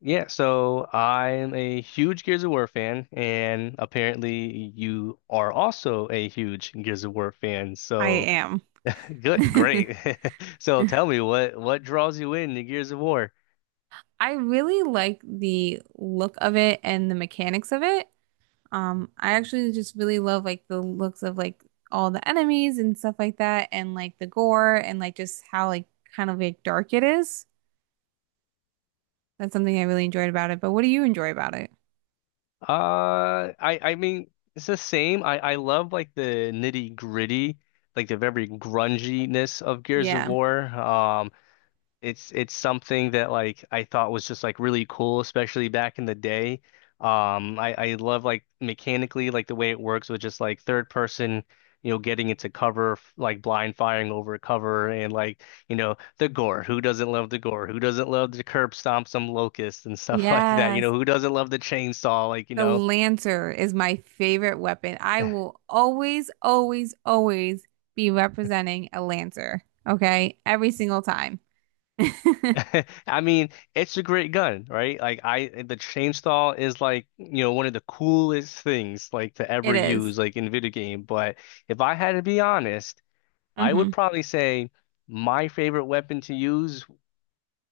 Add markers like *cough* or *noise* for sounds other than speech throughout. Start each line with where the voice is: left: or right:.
left: Yeah, so I'm a huge Gears of War fan, and apparently you are also a huge Gears of War fan.
right: I
left: So
right: am. *laughs*
left: good,
right: I
left: great. *laughs* So tell me what draws you in to Gears of War?
right: really like the look of it and the mechanics of it. I actually just really love like the looks of like all the enemies and stuff like that, and like the gore and like just how like kind of like dark it is. That's something I really enjoyed about it. But what do you enjoy about it?
left: I mean it's the same. I love like the nitty gritty, like the very grunginess of Gears of
right: Yeah.
left: War. It's something that like I thought was just like really cool, especially back in the day. I love like mechanically like the way it works with just like third person, you know, getting into cover f- like blind firing over cover and like you know the gore. Who doesn't love the gore? Who doesn't love the curb stomp some locust and stuff *laughs* like that? You
right: Yes,
left: know, who doesn't love the chainsaw?
right: the Lancer is my favorite weapon. I will always, always, always be representing a Lancer. Okay, every single time. *laughs*
left: *laughs* I mean, it's a great gun, right? Like I the chainsaw is like, one of the coolest things like to ever
right: It is.
left: use like in a video game, but if I had to be honest, I
right: Mm-hmm.
left: would probably say my favorite weapon to use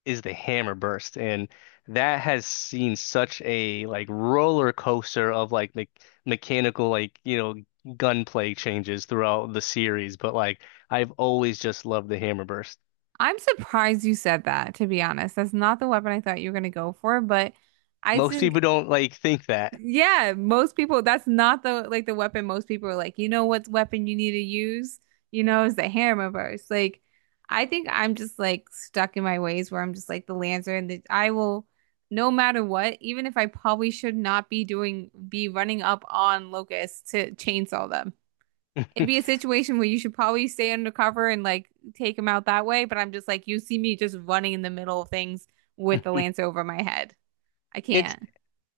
left: is the hammer burst, and that has seen such a like roller coaster of like me mechanical like, gunplay changes throughout the series, but like I've always just loved the hammer burst.
right: I'm surprised you said that, to be honest. That's not the weapon I thought you were gonna go for, but I
left: Most
right: think
left: people don't like think that.
right: yeah, most people that's not the like the weapon most people are like, you know what weapon you need to use, you know, is the hammer burst. Like I think I'm just like stuck in my ways where I'm just like the lancer and the I will no matter what, even if I probably should not be doing be running up on locusts to chainsaw them. It'd
left: *laughs*
right: be a situation where you should probably stay undercover and like take him out that way, but I'm just like, you see me just running in the middle of things with the lance
left: *laughs*
right: over my head. I
left: It's
right: can't.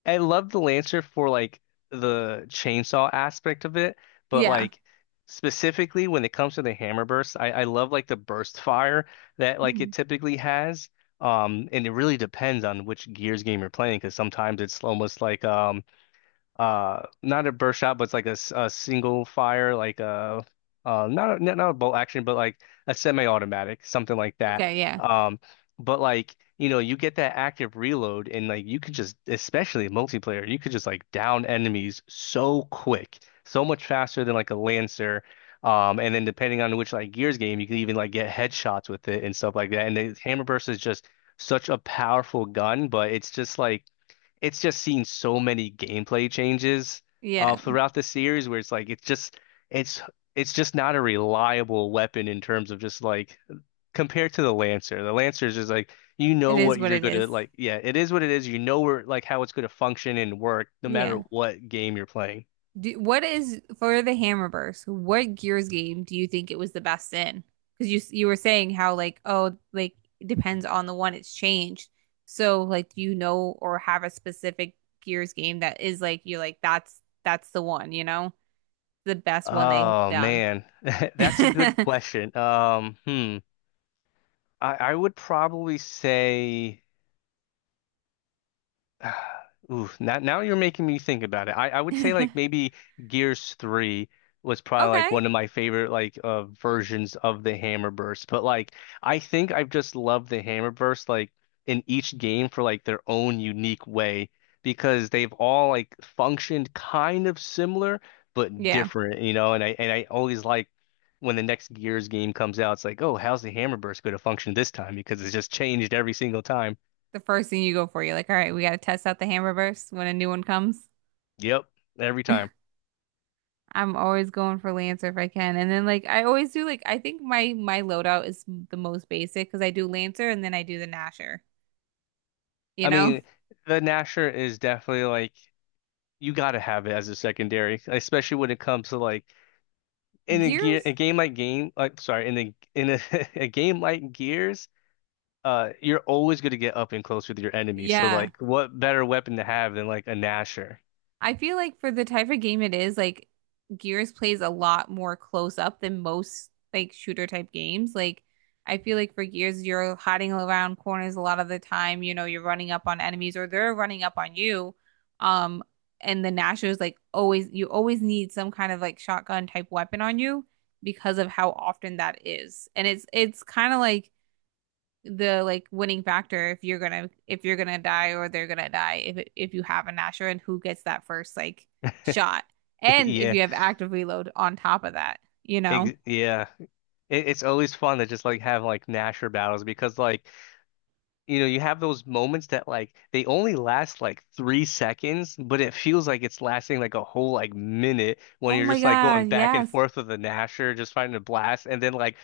left: I love the Lancer for like the chainsaw aspect of it, but
right: Yeah.
left: like specifically when it comes to the hammer burst, I love like the burst fire that like it
right: Mhm.
left: typically has. And it really depends on which Gears game you're playing because sometimes it's almost like not a burst shot, but it's like a, s- a single fire like a not a bolt action but like a semi-automatic something like that
right: Okay, yeah.
left: um but like you know you get that active reload, and like you could just especially in multiplayer you could just like down enemies so quick, so much faster than like a Lancer and then depending on which like Gears game you can even like get headshots with it and stuff like that, and the hammer burst is just such a powerful gun, but it's just like it's just seen so many gameplay changes
right: Yeah.
left: throughout the series where it's like it's it's just not a reliable weapon in terms of just like compared to the Lancer. The Lancer is just like you
right: It
left: know
right: is
left: what
right: what
left: you're
right: it
left: gonna
right: is.
left: like. Yeah, it is what it is. You know where like how it's gonna function and work no matter
right: Yeah.
left: what game you're playing.
right: Do, what is for the Hammerverse? What Gears game do you think it was the best in? Because you were saying how like oh like it depends on the one it's changed. So like do you know or have a specific Gears game that is like you're like that's the one, you know? The best one they've
left: Oh
right: done.
left: man, *laughs* that's a good
right: *laughs*
left: question. Hmm. I would probably say. *sighs* Ooh, now you're making me think about it. I would say like maybe Gears 3 was probably like
right: Okay.
left: one of my favorite like versions of the Hammer Burst. But like I think I've just loved the Hammer Burst like in each game for like their own unique way because they've all like functioned kind of similar but
right: Yeah.
left: different, you know, and I always like when the next Gears game comes out, it's like, oh, how's the Hammer Burst going to function this time? Because it's just changed every single time.
right: The first thing you go for, you're like, all right, we got to test out the Hammerverse when a new one comes.
left: Yep, every time.
right: I'm always going for Lancer if I can. And then like I always do like I think my loadout is the most basic because I do Lancer and then I do the Nasher. You
left: I
right: know?
left: mean, the Nasher is definitely like you gotta have it as a secondary, especially when it comes to like in a gear a
right: Gears?
left: game like sorry in a *laughs* a game like Gears, you're always gonna get up and close with your enemy. So
right: Yeah.
left: like, what better weapon to have than like a Nasher?
right: I feel like for the type of game it is, like Gears plays a lot more close up than most like shooter type games. Like I feel like for Gears, you're hiding around corners a lot of the time. You know, you're running up on enemies or they're running up on you. Um, and the Nashor is like always, you always need some kind of like shotgun type weapon on you because of how often that is. And it's kind of like the like winning factor if you're gonna die or they're gonna die if you have a Nasher and who gets that first like shot
left: *laughs*
right: and if
left: Yeah,
right: you have active reload on top of that, you know.
left: ex yeah. It's always fun to just like have like Nasher battles because like you know, you have those moments that like they only last like 3 seconds, but it feels like it's lasting like a whole like minute when
right: Oh
left: you're
right: my
left: just like going
right: God,
left: back and
right: yes.
left: forth with the Nasher, just fighting a blast, and then like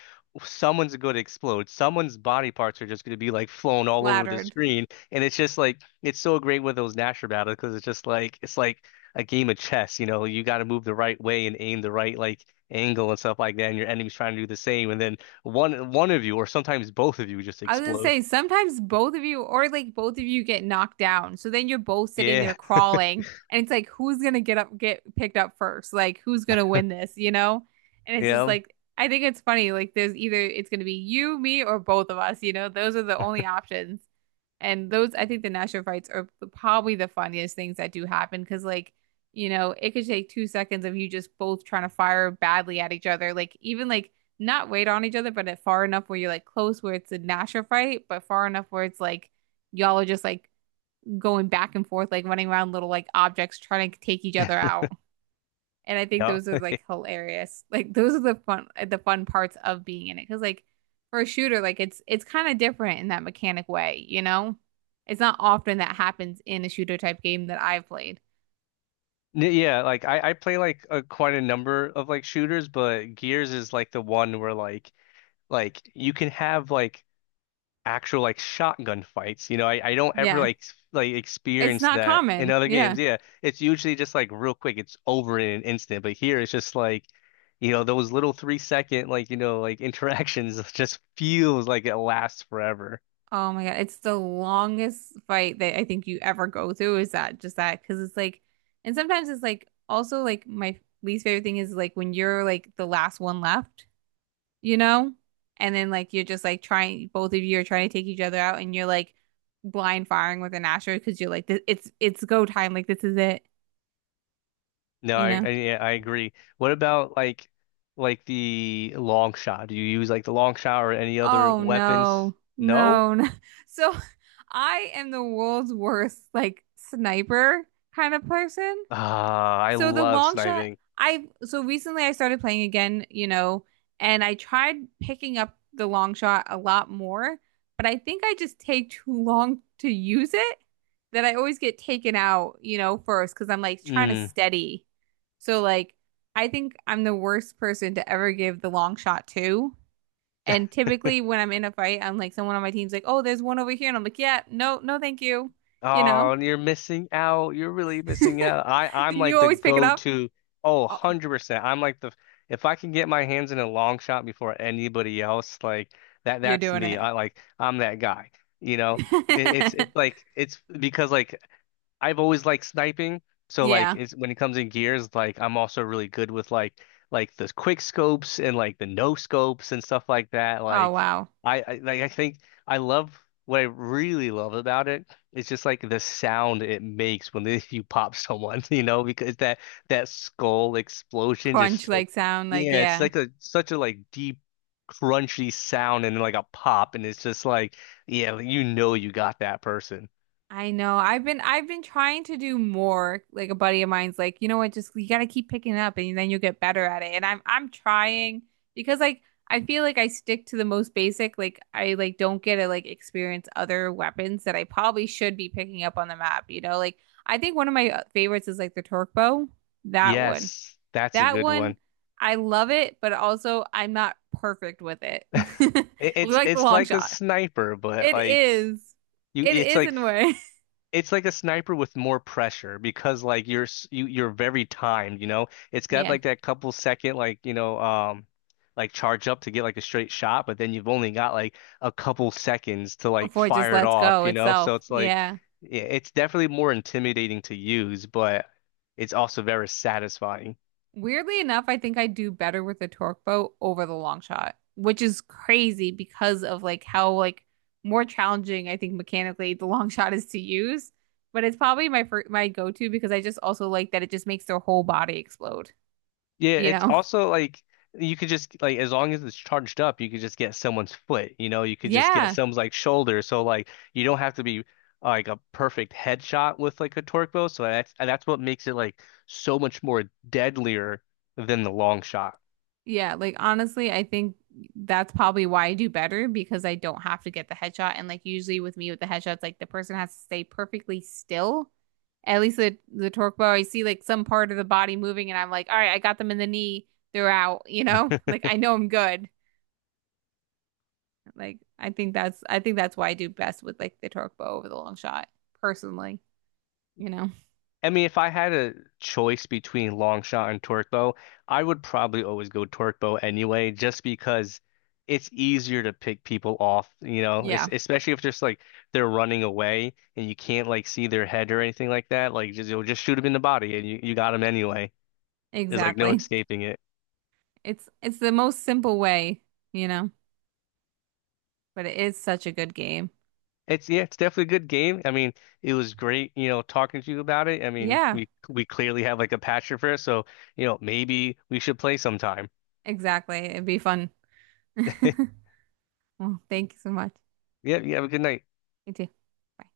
left: someone's going to explode. Someone's body parts are just going to be like flown all over the
right: Flattered.
left: screen, and it's just like it's so great with those Nasher battles because it's just like it's like a game of chess, you know, you got to move the right way and aim the right like angle and stuff like that, and your enemy's trying to do the same, and then one of you or sometimes both of you just
right: I was gonna
left: explode.
right: say sometimes both of you or like both of you get knocked down. So then you're both sitting there
left: Yeah.
right: crawling and it's like who's gonna get up get picked up first? Like who's gonna win this, you know? And it's just
left: Yeah,
right: like I think it's funny, like there's either it's gonna be you, me, or both of us, you know? Those are the only options. And those I think the national fights are probably the funniest things that do happen because like you know, it could take 2 seconds of you just both trying to fire badly at each other. Like even like not wait on each other, but at far enough where you're like close where it's a Nasher fight, but far enough where it's like y'all are just like going back and forth, like running around little like objects trying to take each other out. And I think
left: yeah,
right: those are like hilarious. Like those are the fun parts of being in it. Cause like for a shooter, like it's kind of different in that mechanic way, you know? It's not often that happens in a shooter type game that I've played.
left: N- yeah. Like I play like a, quite a number of like shooters, but Gears is like the one where like you can have like actual like shotgun fights. You know, I don't ever
right: Yeah.
left: like s- like
right: It's
left: experience
right: not
left: that in
right: common.
left: other
right: Yeah.
left: games. Yeah, it's usually just like real quick. It's over in an instant. But here it's just like, you know, those little 3 second like you know like interactions *laughs* just feels like it lasts forever.
right: Oh my God, it's the longest fight that I think you ever go through is that just that because it's like and sometimes it's like also like my least favorite thing is like when you're like the last one left, you know? And then like you're just like trying both of you are trying to take each other out and you're like blind firing with an asteroid because you're like it's go time like this is it,
left: No,
right: you
left: I,
right: know?
left: I yeah, I agree. What about like the long shot? Do you use like the long shot or any other
right: Oh
left: weapons?
right: no.
left: No?
right: No, no. *laughs* So I am the world's worst like sniper kind of person.
left: Ah, I
right: So the
left: love
right: long shot,
left: sniping.
right: I so recently I started playing again, you know, and I tried picking up the long shot a lot more, but I think I just take too long to use it that I always get taken out, you know, first because I'm like trying to
left: Mm.
right: steady. So like I think I'm the worst person to ever give the long shot to. And typically when I'm in a fight, I'm like someone on my team's like, "Oh, there's one over here." And I'm like, "Yeah, no, no, thank you." You
left: Oh,
right: know?
left: and you're missing out. You're really missing out. I
right: *laughs*
left: I'm
right: Do you
left: like the
right: always pick it up?
left: go-to. Oh,
right: Oh,
left: 100%. I'm like the if I can get my hands in a long shot before anybody else, like that
right: you're
left: that's me.
right: doing
left: I like I'm that guy. You know, it's
right: it.
left: it's
right: *laughs*
left: like it's because like I've always liked sniping. So like
right: Yeah.
left: it's when it comes in gears, like I'm also really good with like the quick scopes and like the no scopes and stuff like that.
right: Oh
left: Like
right: wow.
left: I like I think I love what I really love about it it's just like the sound it makes when *laughs* they, you pop someone, *laughs* you know, because that that skull explosion
right: Crunch
left: just like
right: like sound like
left: yeah, it's
right: yeah.
left: like a such a like deep crunchy sound and like a pop, and it's just like yeah, like, you know you got that person.
right: I know. I've been trying to do more. Like a buddy of mine's like, you know what, just you gotta keep picking it up and then you'll get better at it. And I'm trying because like I feel like I stick to the most basic. Like I like don't get to like experience other weapons that I probably should be picking up on the map, you know? Like I think one of my favorites is like the torque bow. That one.
left: Yes, that's a
right: That
left: good
right: one
left: one.
right: I love it, but also I'm not perfect with it.
left: *laughs*
right: *laughs*
left: It's
right: Like the
left: it's
right: long
left: like a
right: shot.
left: sniper, but
right: It
left: like
right: is.
left: you
right: It
left: it's
right: is
left: like
right: in a way. *laughs*
left: it's like a sniper with more pressure because like you're s- you you're very timed, you know. It's got
right: Yeah.
left: like that couple second like, you know, like charge up to get like a straight shot, but then you've only got like a couple seconds to like
right: Before it just
left: fire it
right: lets
left: off,
right: go
left: you know?
right: itself.
left: So it's like
right: Yeah.
left: yeah, it's definitely more intimidating to use, but it's also very satisfying.
right: Weirdly enough, I think I do better with the torque boat over the long shot, which is crazy because of like how like more challenging I think mechanically the long *laughs* shot is to use. But it's probably my go-to because I just also like that it just makes their whole body explode,
left: Yeah,
right: you
left: it's
right: know? *laughs*
left: also like you could just like as long as it's charged up, you could just get someone's foot, you know, you could just get
right: Yeah.
left: someone's like shoulder. So like you don't have to be like a perfect headshot with like a torque bow. So that's and that's what makes it like so much more deadlier than the long shot.
right: Yeah, like honestly, I think that's probably why I do better because I don't have to get the headshot. And like usually with me with the headshots, like the person has to stay perfectly still. At least the torque bow, I see like some part of the body moving, and I'm like, all right, I got them in the knee. They're out, you know? *laughs* Like I know I'm good. Like I think that's why I do best with like the torque bow over the long shot, personally, you know?
left: I mean, if I had a choice between long shot and torque bow, I would probably always go torque bow anyway, just because it's easier to pick people off, you know, it's,
right: Yeah,
left: especially if just like they're running away and you can't like see their head or anything like that. Like just you'll just shoot them in the body, and you got them anyway. There's like no
right: exactly.
left: escaping it.
right: It's the most simple way, you know, but it is such a good game.
left: It's yeah, it's definitely a good game. I mean, it was great, you know, talking to you about it. I mean,
right: Yeah.
left: we clearly have like a passion for it, so you know, maybe we should play sometime.
right: Exactly. It'd be fun. *laughs*
left: *laughs*
right: Well, thank you so much.
left: Yeah, you have a good night.
right: You too. Bye.